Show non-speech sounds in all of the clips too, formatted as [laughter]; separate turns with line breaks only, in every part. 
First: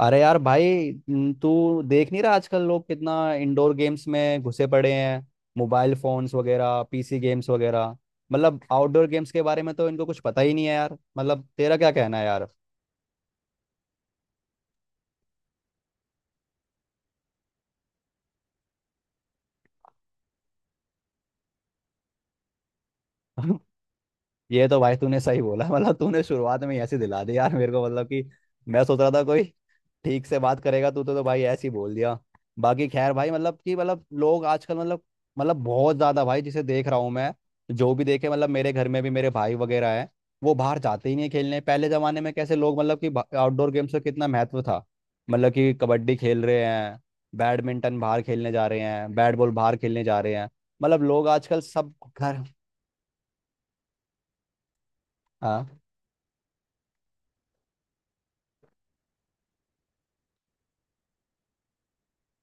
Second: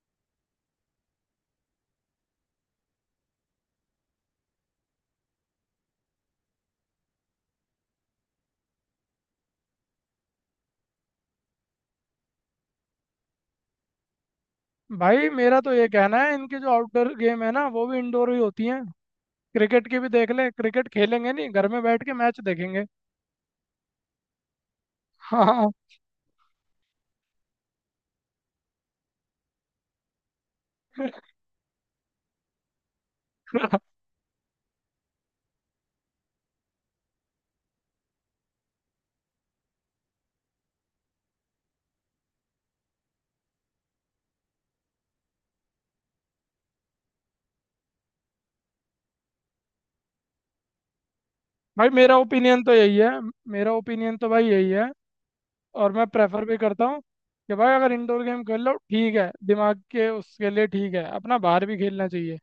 अरे यार भाई तू देख नहीं रहा आजकल लोग कितना इंडोर गेम्स में घुसे पड़े हैं। मोबाइल फोन्स वगैरह, पीसी गेम्स वगैरह। मतलब आउटडोर गेम्स के बारे में तो इनको कुछ पता ही नहीं है यार। मतलब तेरा क्या कहना है यार?
भाई मेरा तो ये कहना है, इनकी जो आउटडोर गेम है ना, वो भी इंडोर ही होती हैं। क्रिकेट की भी देख ले। क्रिकेट खेलेंगे नहीं, घर में बैठ के मैच देखेंगे।
[laughs] ये तो भाई तूने
[laughs]
सही
हाँ,
बोला। [laughs]
हाँ।
मतलब तूने शुरुआत में ही ऐसे दिला दी यार मेरे को, मतलब कि मैं सोच रहा था कोई ठीक से बात करेगा तू, तो भाई ऐसे ही बोल दिया। बाकी खैर भाई, मतलब कि लोग आजकल बहुत ज्यादा भाई, जिसे देख रहा हूँ मैं, जो भी देखे। मतलब मेरे घर में भी मेरे भाई वगैरह हैं, वो बाहर जाते ही नहीं खेलने। पहले जमाने में कैसे लोग, मतलब कि आउटडोर गेम्स का कितना महत्व था। मतलब कि कबड्डी खेल रहे हैं, बैडमिंटन बाहर खेलने जा रहे हैं, बैट बॉल बाहर खेलने जा रहे हैं। मतलब लोग आजकल
भाई
सब
मेरा
घर।
ओपिनियन तो यही है। मेरा ओपिनियन तो भाई यही है,
हाँ।
और मैं प्रेफर भी करता हूँ कि भाई अगर इंडोर गेम खेल लो, ठीक है, दिमाग के उसके लिए ठीक है, अपना बाहर भी खेलना चाहिए।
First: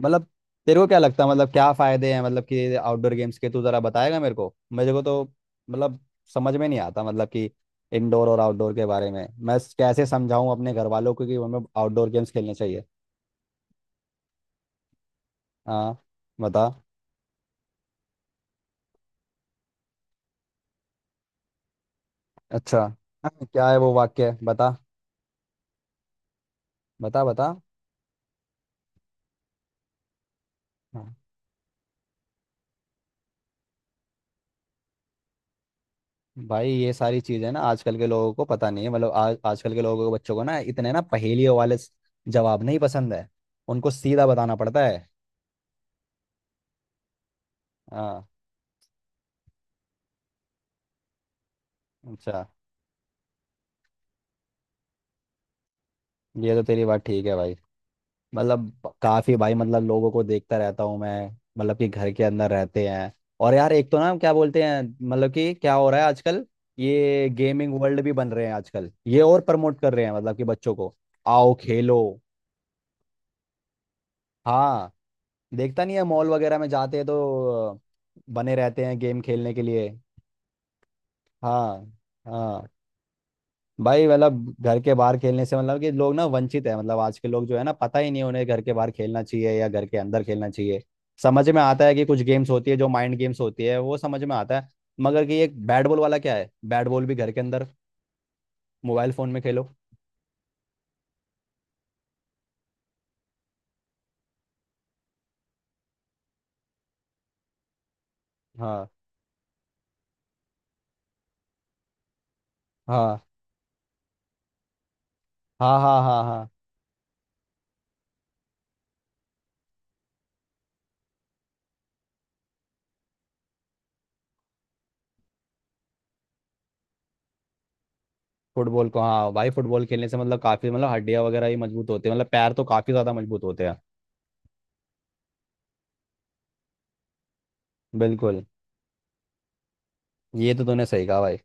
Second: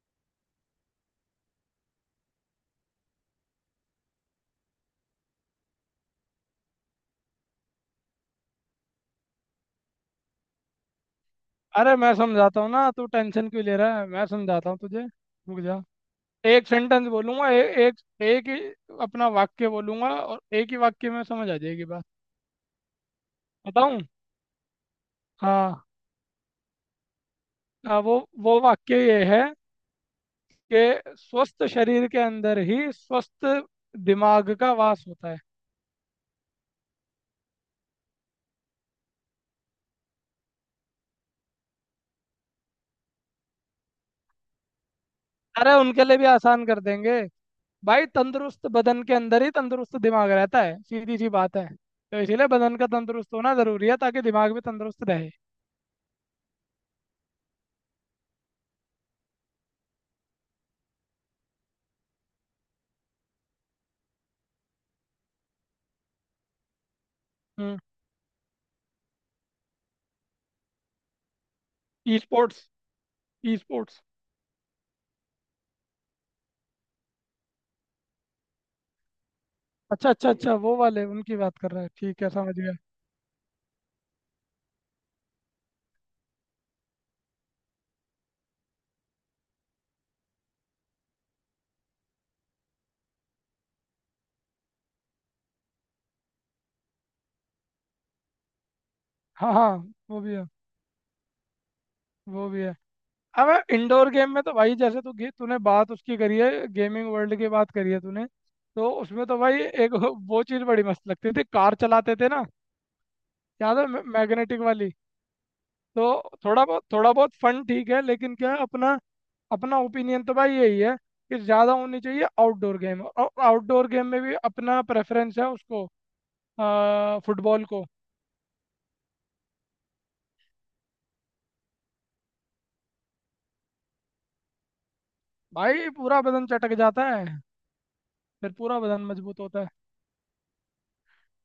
मतलब तेरे को क्या लगता है, मतलब क्या फायदे हैं मतलब कि आउटडोर गेम्स के? तू जरा बताएगा मेरे को, मेरे को तो मतलब समझ में नहीं आता मतलब कि इंडोर और आउटडोर के बारे में मैं कैसे समझाऊं अपने घर वालों को कि हमें
अरे
आउटडोर
मैं
गेम्स खेलने
समझाता हूँ
चाहिए।
ना, तू टेंशन क्यों ले रहा है, मैं समझाता हूँ तुझे, रुक जा।
हाँ,
एक
बता।
सेंटेंस बोलूंगा, ए, एक एक ही अपना वाक्य बोलूंगा, और एक ही वाक्य में समझ आ जाएगी बात।
अच्छा, हाँ, क्या है वो
बताऊँ?
वाक्य? बता
हाँ।
बता बता
आ, वो वाक्य ये है कि
हाँ।
स्वस्थ शरीर के अंदर ही स्वस्थ दिमाग का वास होता है।
भाई ये सारी चीजें ना आजकल के लोगों को पता नहीं है। मतलब आज आजकल के लोगों को, बच्चों को ना इतने ना पहेलियों वाले जवाब नहीं पसंद है। उनको सीधा बताना पड़ता है।
अरे उनके लिए भी आसान कर देंगे। भाई
हाँ,
तंदुरुस्त बदन के अंदर ही तंदुरुस्त दिमाग रहता है, सीधी सी बात है। तो
अच्छा।
इसीलिए बदन का तंदुरुस्त होना जरूरी है, ताकि दिमाग भी तंदुरुस्त रहे।
ये तो तेरी बात ठीक है भाई। मतलब काफी, भाई मतलब लोगों को देखता रहता हूँ मैं, मतलब कि घर के अंदर रहते हैं। और यार एक तो ना क्या बोलते हैं मतलब कि क्या हो रहा है आजकल। ये
हम्म।
गेमिंग वर्ल्ड भी बन रहे हैं आजकल, ये और प्रमोट कर रहे हैं मतलब कि बच्चों को, आओ खेलो।
E sports. E sports.
हाँ। देखता नहीं है, मॉल वगैरह में जाते हैं तो बने रहते हैं गेम खेलने के लिए।
अच्छा, अच्छा, अच्छा, वो वाले उनकी बात कर रहा
हाँ,
है, ठीक है, समझ
हाँ।
गया।
भाई मतलब घर के बाहर खेलने से मतलब कि लोग ना वंचित है। मतलब आज के लोग जो है ना, पता ही नहीं उन्हें घर के बाहर खेलना चाहिए या घर के अंदर खेलना चाहिए। समझ में आता है कि कुछ गेम्स होती है जो माइंड गेम्स होती है, वो समझ में आता है। मगर कि एक बैट बॉल वाला क्या है, बैट बॉल भी घर के अंदर मोबाइल फोन में
हाँ,
खेलो।
हाँ। वो भी है। वो भी है। अब इंडोर गेम में तो भाई, जैसे तूने बात उसकी करी है, गेमिंग वर्ल्ड की बात करी है तूने।
हाँ
तो उसमें तो भाई एक [laughs] वो चीज़ बड़ी मस्त लगती थी, कार चलाते थे ना,
हाँ
याद है? मैग्नेटिक वाली।
हाँ हाँ।
तो
हाँ हाँ।
थोड़ा बहुत फन, ठीक है, लेकिन क्या है, अपना अपना ओपिनियन तो भाई यही है कि ज़्यादा होनी चाहिए आउटडोर गेम, और आउटडोर गेम में भी अपना प्रेफरेंस है उसको, फुटबॉल को।
फुटबॉल को, हाँ भाई। फुटबॉल खेलने से मतलब काफी मतलब हड्डियां वगैरह भी मजबूत होती है, मतलब पैर तो काफी ज्यादा मजबूत होते हैं।
भाई पूरा बदन चटक जाता है,
बिल्कुल।
फिर पूरा बदन मजबूत होता है।
ये तो तूने सही कहा भाई।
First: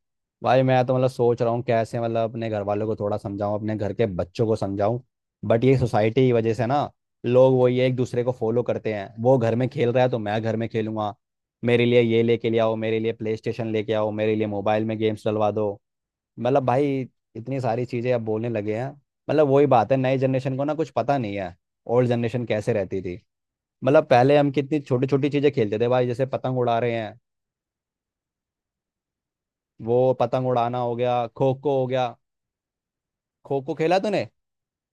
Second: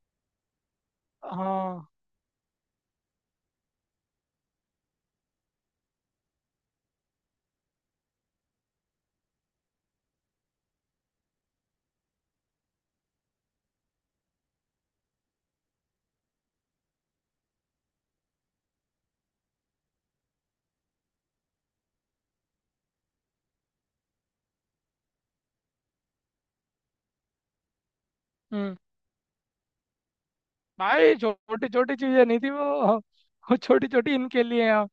भाई मैं तो मतलब सोच रहा हूँ
हाँ।
कैसे मतलब अपने घर वालों को थोड़ा समझाऊं, अपने घर के बच्चों को समझाऊं। बट ये सोसाइटी की वजह से ना, लोग वो ये एक दूसरे को फॉलो करते हैं। वो घर में खेल रहा है तो मैं घर में खेलूंगा। मेरे लिए ये लेके ले आओ, मेरे लिए प्ले स्टेशन लेके आओ, मेरे लिए मोबाइल में गेम्स डलवा दो। मतलब भाई इतनी सारी चीज़ें अब बोलने लगे हैं। मतलब वही बात है, नई जनरेशन को ना कुछ पता नहीं है। ओल्ड जनरेशन कैसे रहती थी। मतलब पहले हम कितनी छोटी छोटी चीज़ें खेलते थे भाई, जैसे पतंग उड़ा रहे हैं,
हम्म।
वो पतंग उड़ाना हो गया,
भाई
खो
छोटी
खो हो
छोटी
गया।
चीजें नहीं थी वो, हाँ, वो
खो खो
छोटी
खेला
छोटी
तूने
इनके लिए हैं।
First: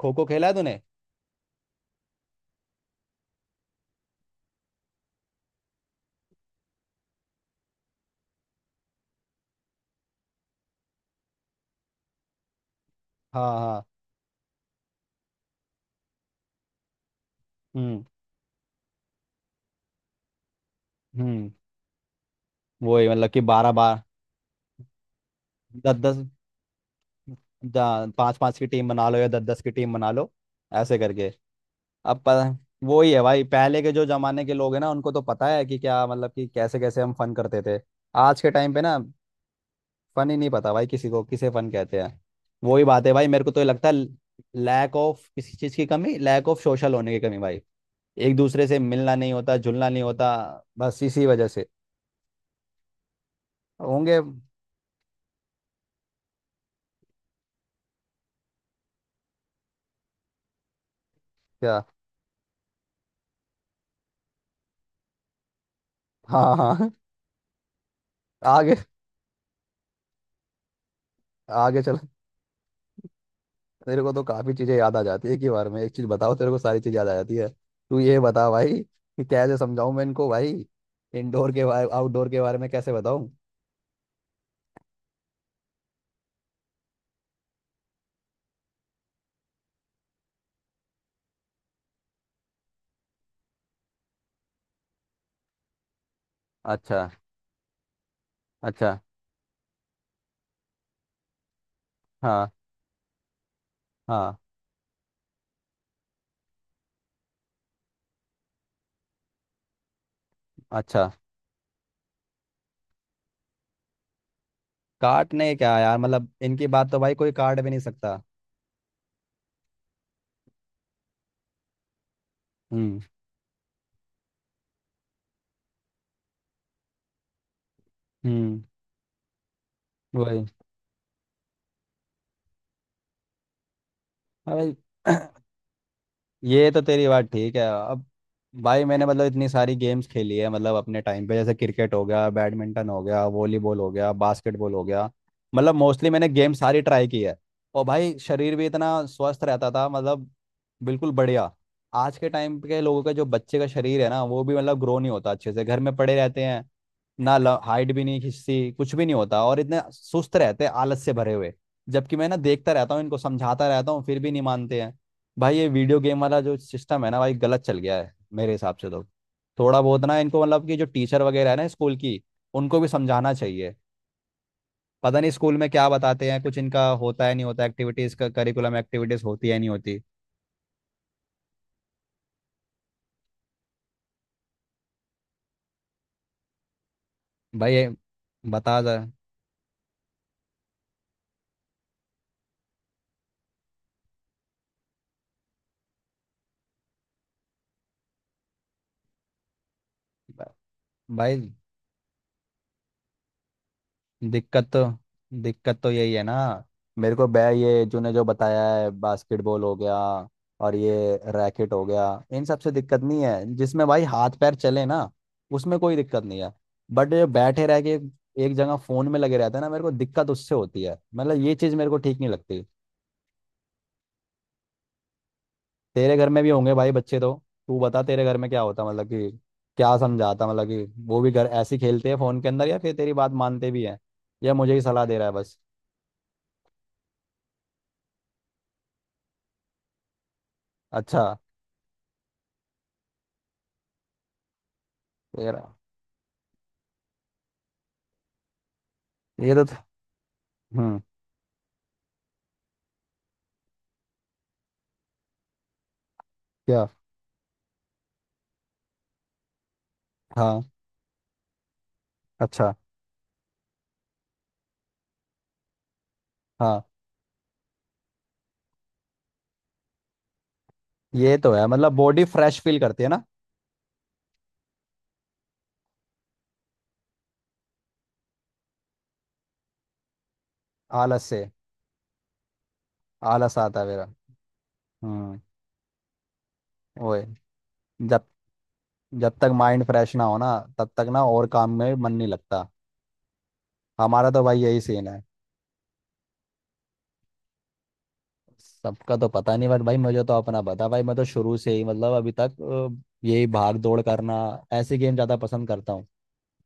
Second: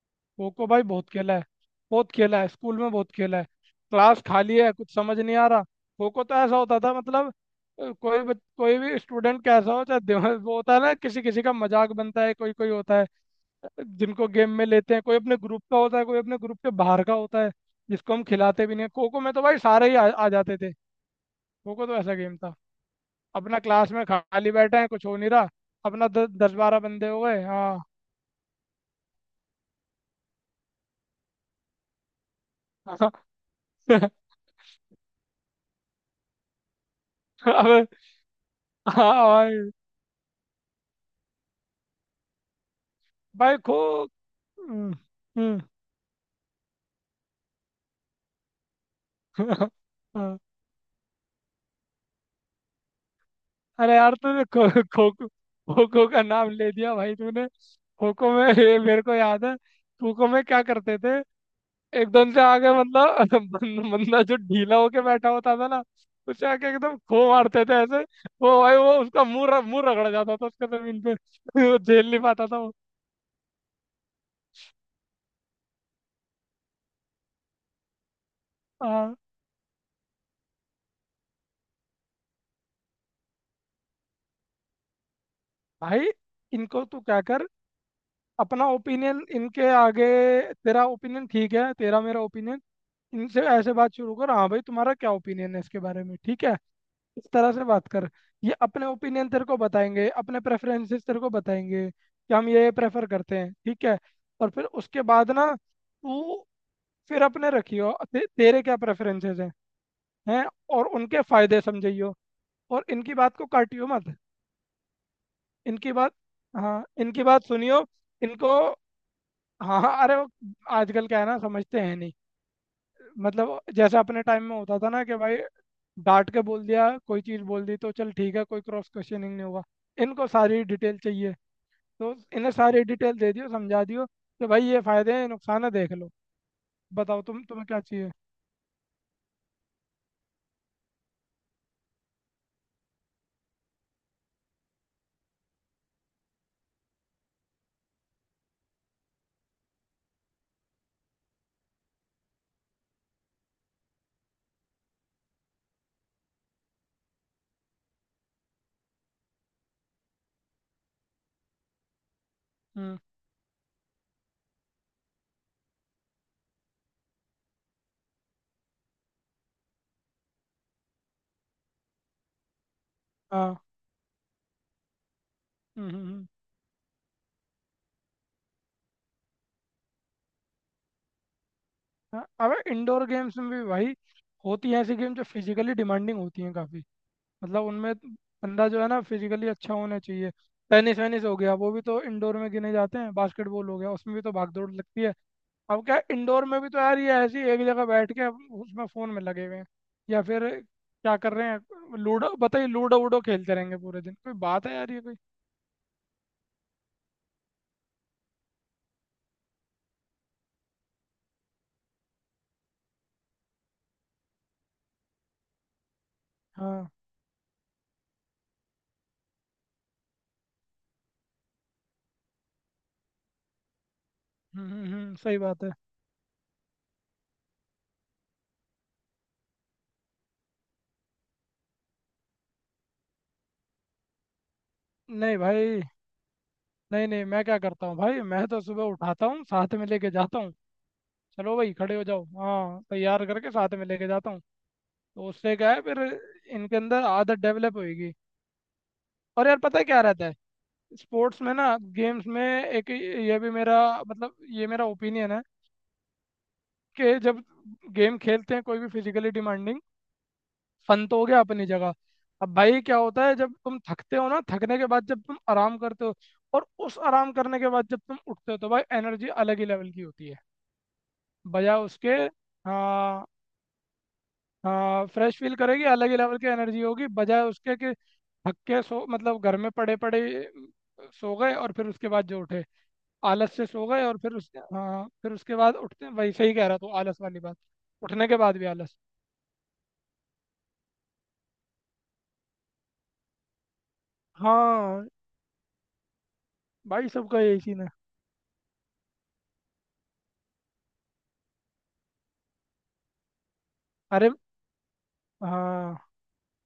खो खो
खो
खेला
खो
तूने
भाई बहुत खेला है, बहुत खेला है, स्कूल में बहुत खेला है। क्लास खाली है, कुछ समझ नहीं आ रहा, खो खो तो ऐसा होता था, मतलब कोई भी स्टूडेंट कैसा हो चाहे वो होता है ना, किसी किसी का मजाक बनता है, कोई कोई होता है
हाँ हाँ।
जिनको गेम में लेते हैं, कोई अपने ग्रुप का होता है, कोई अपने ग्रुप के बाहर का होता है
हम्म
जिसको हम खिलाते भी नहीं हैं। खो खो में तो भाई सारे ही आ जाते थे।
हम्म
खो खो तो ऐसा गेम था।
वही मतलब कि
अपना
बारह
क्लास
बार।
में खाली बैठे हैं, कुछ हो नहीं रहा, अपना
दस
दस बारह बंदे हो गए, हाँ।
दस पांच पांच की टीम बना लो या दस दस की टीम बना लो, ऐसे करके। अब प- वो ही है
[laughs]
भाई, पहले के जो जमाने के लोग हैं ना, उनको तो पता है कि क्या मतलब कि कैसे कैसे हम फन करते थे।
अब।
आज के टाइम पे ना
हाँ भाई।
फन ही नहीं पता भाई किसी को किसे फन कहते हैं। वही बात है भाई, मेरे को
भाई
तो ये
खो
लगता है
हम्म,
लैक ऑफ, किसी
हम्म,
चीज़ की कमी, लैक ऑफ सोशल होने की कमी भाई। एक दूसरे से मिलना नहीं होता, जुलना नहीं होता।
हाँ।
बस इसी वजह से
अरे यार
होंगे।
तूने खो खो खो का नाम ले दिया भाई तूने। खो खो में ये मेरे को याद है, खो खो में क्या करते थे।
क्या?
एकदम से आगे मतलब [laughs] बंदा जो ढीला होके बैठा होता था ना,
हाँ
उसे आके
हाँ हाँ।
एकदम खो मारते थे ऐसे। वो
आगे,
भाई, वो उसका मुंह रगड़ जाता था उसका जमीन पे। [laughs] वो
आगे चलो।
झेल नहीं पाता था।
तेरे को तो काफी चीजें याद आ जाती है एक ही बार में, एक चीज बताओ तेरे को सारी चीज याद आ जाती है। तू ये बता भाई
आ,
कि कैसे समझाऊं मैं इनको भाई, इंडोर के बारे आउटडोर के बारे में कैसे बताऊं?
भाई इनको तू क्या कर, अपना ओपिनियन इनके आगे, तेरा ओपिनियन ठीक है, तेरा, मेरा ओपिनियन, इनसे ऐसे बात शुरू कर, हाँ भाई तुम्हारा क्या ओपिनियन है इसके बारे में, ठीक है।
अच्छा,
इस तरह से बात कर। ये अपने
अच्छा।
ओपिनियन तेरे को बताएंगे, अपने प्रेफरेंसेस तेरे को बताएंगे कि हम
हाँ,
ये प्रेफर करते हैं, ठीक है।
हाँ।
और फिर उसके बाद ना तू फिर अपने रखियो, तेरे क्या प्रेफरेंसेस हैं। और
अच्छा।
उनके फायदे समझियो, और इनकी बात को काटियो मत।
काटने क्या
इनकी
यार,
बात,
मतलब इनकी
हाँ,
बात तो भाई
इनकी
कोई
बात
काट भी नहीं
सुनियो
सकता।
इनको। हाँ, हाँ। अरे वो आजकल क्या है ना, समझते हैं नहीं।
हम्म
मतलब जैसे अपने टाइम में होता था ना कि भाई डांट के बोल दिया कोई चीज़ बोल दी तो चल ठीक है, कोई
हम्म
क्रॉस क्वेश्चनिंग नहीं होगा। इनको
वही।
सारी डिटेल चाहिए। तो इन्हें सारी डिटेल दे दियो, समझा दियो कि भाई
अरे
ये फायदे हैं, ये
[clears throat]
नुकसान है, देख लो।
ये तो तेरी
बताओ
बात
तुम
ठीक है।
तुम्हें क्या
अब
चाहिए।
भाई मैंने मतलब इतनी सारी गेम्स खेली है, मतलब अपने टाइम पे जैसे क्रिकेट हो गया, बैडमिंटन हो गया, वॉलीबॉल हो गया, बास्केटबॉल हो गया। मतलब मोस्टली मैंने गेम सारी ट्राई की है। और भाई शरीर भी इतना स्वस्थ रहता था, मतलब बिल्कुल बढ़िया। आज के टाइम के लोगों का जो बच्चे का शरीर है ना, वो भी मतलब ग्रो नहीं होता अच्छे से, घर में पड़े रहते हैं ना। हाइट भी नहीं खिंचती, कुछ भी नहीं होता, और इतने सुस्त रहते हैं आलस से भरे हुए। जबकि मैं ना देखता रहता
हम्म।
हूँ, इनको समझाता रहता हूँ, फिर भी नहीं मानते हैं। भाई ये वीडियो गेम वाला जो सिस्टम है ना भाई, गलत चल गया है मेरे हिसाब से तो। थोड़ा बहुत ना इनको मतलब कि जो टीचर वगैरह है ना स्कूल की, उनको भी समझाना
हाँ।
चाहिए। पता नहीं स्कूल में क्या
हम्म, हम्म,
बताते हैं, कुछ इनका होता है नहीं होता, एक्टिविटीज का करिकुलम, एक्टिविटीज होती है नहीं होती।
हाँ। अब इंडोर गेम्स में भी भाई होती हैं ऐसी गेम जो फिजिकली डिमांडिंग होती हैं काफ़ी, मतलब
भाई ये
उनमें बंदा
बता
जो है
जा
ना फिजिकली अच्छा होना चाहिए। टेनिस वेनिस हो गया, वो भी तो इंडोर में गिने जाते हैं, बास्केटबॉल हो गया, उसमें भी तो भाग दौड़ लगती है। अब क्या इंडोर में भी तो यार, ये ऐसी एक जगह बैठ के अब उसमें फ़ोन में लगे हुए हैं, या फिर क्या कर रहे
भाई।
हैं, लूडो बताइए, लूडो वूडो खेलते रहेंगे पूरे दिन, कोई बात
दिक्कत
है
तो
यार ये कोई।
दिक्कत तो यही है ना। मेरे को बै ये तूने जो बताया है, बास्केटबॉल हो गया और ये रैकेट हो गया, इन सब से दिक्कत नहीं है। जिसमें भाई हाथ पैर चले ना, उसमें कोई दिक्कत नहीं है।
हाँ।
बट ये बैठे रह के एक जगह फोन में लगे रहते हैं ना, मेरे को दिक्कत उससे होती है। मतलब ये चीज मेरे को ठीक नहीं लगती।
हम्म, हम्म, सही बात है।
तेरे घर में भी होंगे भाई बच्चे तो। तू बता तेरे घर में क्या होता मतलब कि क्या समझाता, मतलब कि वो भी घर ऐसे ही खेलते हैं फोन के अंदर, या फिर तेरी बात मानते भी हैं? या मुझे ही सलाह दे रहा है
नहीं
बस?
भाई, नहीं, नहीं, मैं क्या करता हूँ भाई, मैं तो सुबह उठाता हूँ, साथ में लेके जाता हूँ,
अच्छा।
चलो भाई खड़े हो जाओ, हाँ, तैयार करके साथ में लेके जाता हूँ। तो उससे
तेरा
क्या है फिर, इनके अंदर आदत डेवलप होगी। और
ये
यार
तो
पता है क्या रहता है,
हम्म।
स्पोर्ट्स में ना, गेम्स में एक ये भी मेरा, मतलब ये मेरा ओपिनियन है,
क्या?
कि जब गेम खेलते हैं कोई भी फिजिकली डिमांडिंग,
हाँ।
फन तो हो गया अपनी जगह, अब
अच्छा।
भाई क्या होता है जब तुम थकते हो ना, थकने के बाद जब तुम आराम करते हो, और
हाँ,
उस आराम करने के बाद जब तुम उठते हो तो भाई एनर्जी अलग ही लेवल की होती है,
ये तो है
बजाय
मतलब
उसके।
बॉडी फ्रेश फील करती है ना।
हाँ। हाँ, फ्रेश फील करेगी, अलग ही लेवल की एनर्जी होगी, बजाय उसके कि थक के सो मतलब घर में पड़े पड़े
आलस
सो
से।
गए और फिर उसके बाद जो उठे। आलस
आलस
से
आता है
सो गए
मेरा।
और फिर उस हाँ, फिर
हम्म।
उसके बाद उठते, वही सही कह रहा तू, आलस
ओए,
वाली बात।
जब
उठने के बाद भी आलस।
जब तक माइंड फ्रेश ना हो ना तब तक ना और काम में मन नहीं लगता। हमारा तो भाई यही सीन
हाँ,
है।
भाई सबका यही सीन है।
सबका तो पता नहीं, बट भाई मुझे तो अपना पता। भाई मैं तो शुरू से ही मतलब अभी तक यही भाग दौड़
अरे,
करना, ऐसे गेम ज्यादा पसंद करता
हाँ।
हूँ।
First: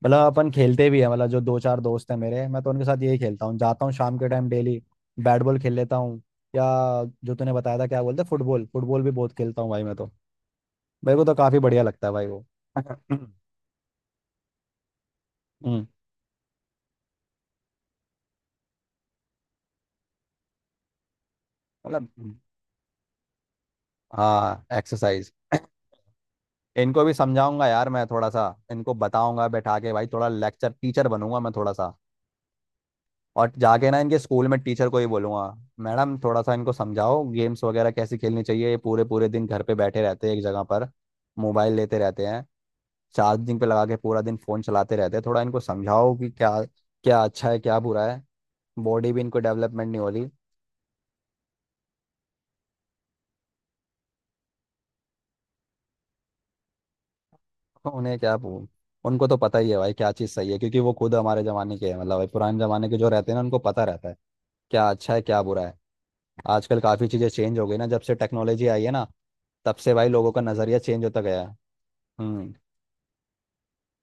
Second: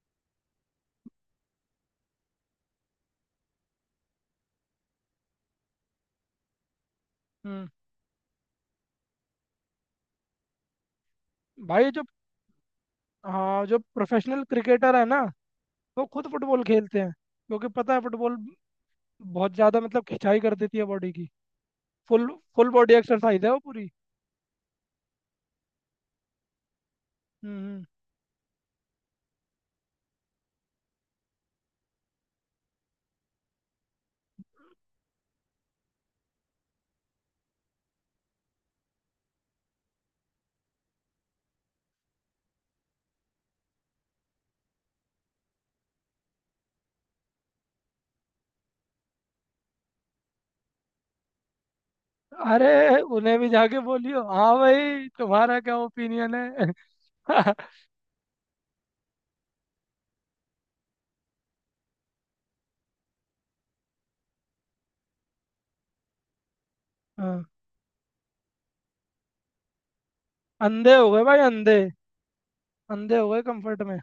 मतलब अपन खेलते भी है, मतलब जो दो चार दोस्त हैं मेरे, मैं तो उनके साथ यही खेलता हूँ, जाता हूँ शाम के टाइम डेली। बैट बॉल खेल लेता हूँ, या जो तूने
हम्म।
बताया था क्या बोलते, फुटबॉल, फुटबॉल भी बहुत खेलता हूँ भाई मैं तो। मेरे को तो काफी बढ़िया
भाई जो
लगता है भाई वो। [clears throat] हम्म,
हाँ, जो प्रोफेशनल क्रिकेटर है ना, वो खुद फुटबॉल खेलते हैं क्योंकि पता है फुटबॉल बहुत ज्यादा मतलब खिंचाई कर देती है बॉडी की।
मतलब
फुल फुल बॉडी एक्सरसाइज है वो पूरी।
हाँ एक्सरसाइज। [clears throat] इनको भी समझाऊंगा
हम्म।
यार मैं थोड़ा सा। इनको बताऊंगा बैठा के भाई, थोड़ा लेक्चर टीचर बनूंगा मैं थोड़ा सा। और जाके ना इनके स्कूल में टीचर को ही बोलूंगा, मैडम थोड़ा सा इनको समझाओ गेम्स वगैरह कैसे खेलनी चाहिए, ये पूरे पूरे दिन घर पे बैठे रहते हैं एक जगह पर, मोबाइल लेते रहते हैं, चार्जिंग पे लगा के पूरा दिन फोन चलाते रहते हैं। थोड़ा इनको समझाओ कि क्या, क्या अच्छा है क्या बुरा है, बॉडी भी इनको डेवलपमेंट नहीं हो रही।
अरे उन्हें भी जाके बोलियो, हाँ भाई तुम्हारा क्या ओपिनियन है। [laughs]
तो उन्हें क्या उनको तो पता ही है भाई क्या चीज़ सही है, क्योंकि वो खुद हमारे ज़माने के हैं। मतलब भाई पुराने ज़माने के जो रहते हैं ना, उनको पता रहता है क्या अच्छा है क्या बुरा है। आजकल काफ़ी चीज़ें
हाँ।
चेंज हो गई ना, जब से टेक्नोलॉजी आई है ना, तब से भाई लोगों का नज़रिया
अंधे
चेंज
हो
होता
गए भाई,
गया है।
अंधे।
हम्म।
अंधे हो गए कंफर्ट में।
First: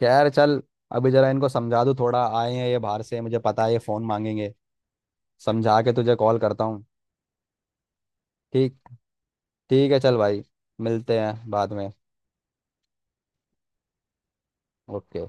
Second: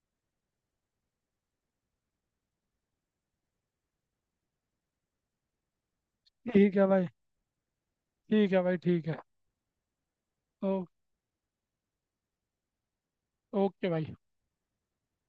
खैर चल, अभी जरा इनको समझा दूँ, थोड़ा आए हैं ये बाहर से, मुझे पता है ये फ़ोन मांगेंगे। समझा के तुझे कॉल करता
ठीक
हूँ।
है भाई। ठीक है भाई,
ठीक,
ठीक है।
ठीक है, चल भाई,
ओ,
मिलते हैं बाद में।
ओके भाई।
ओके।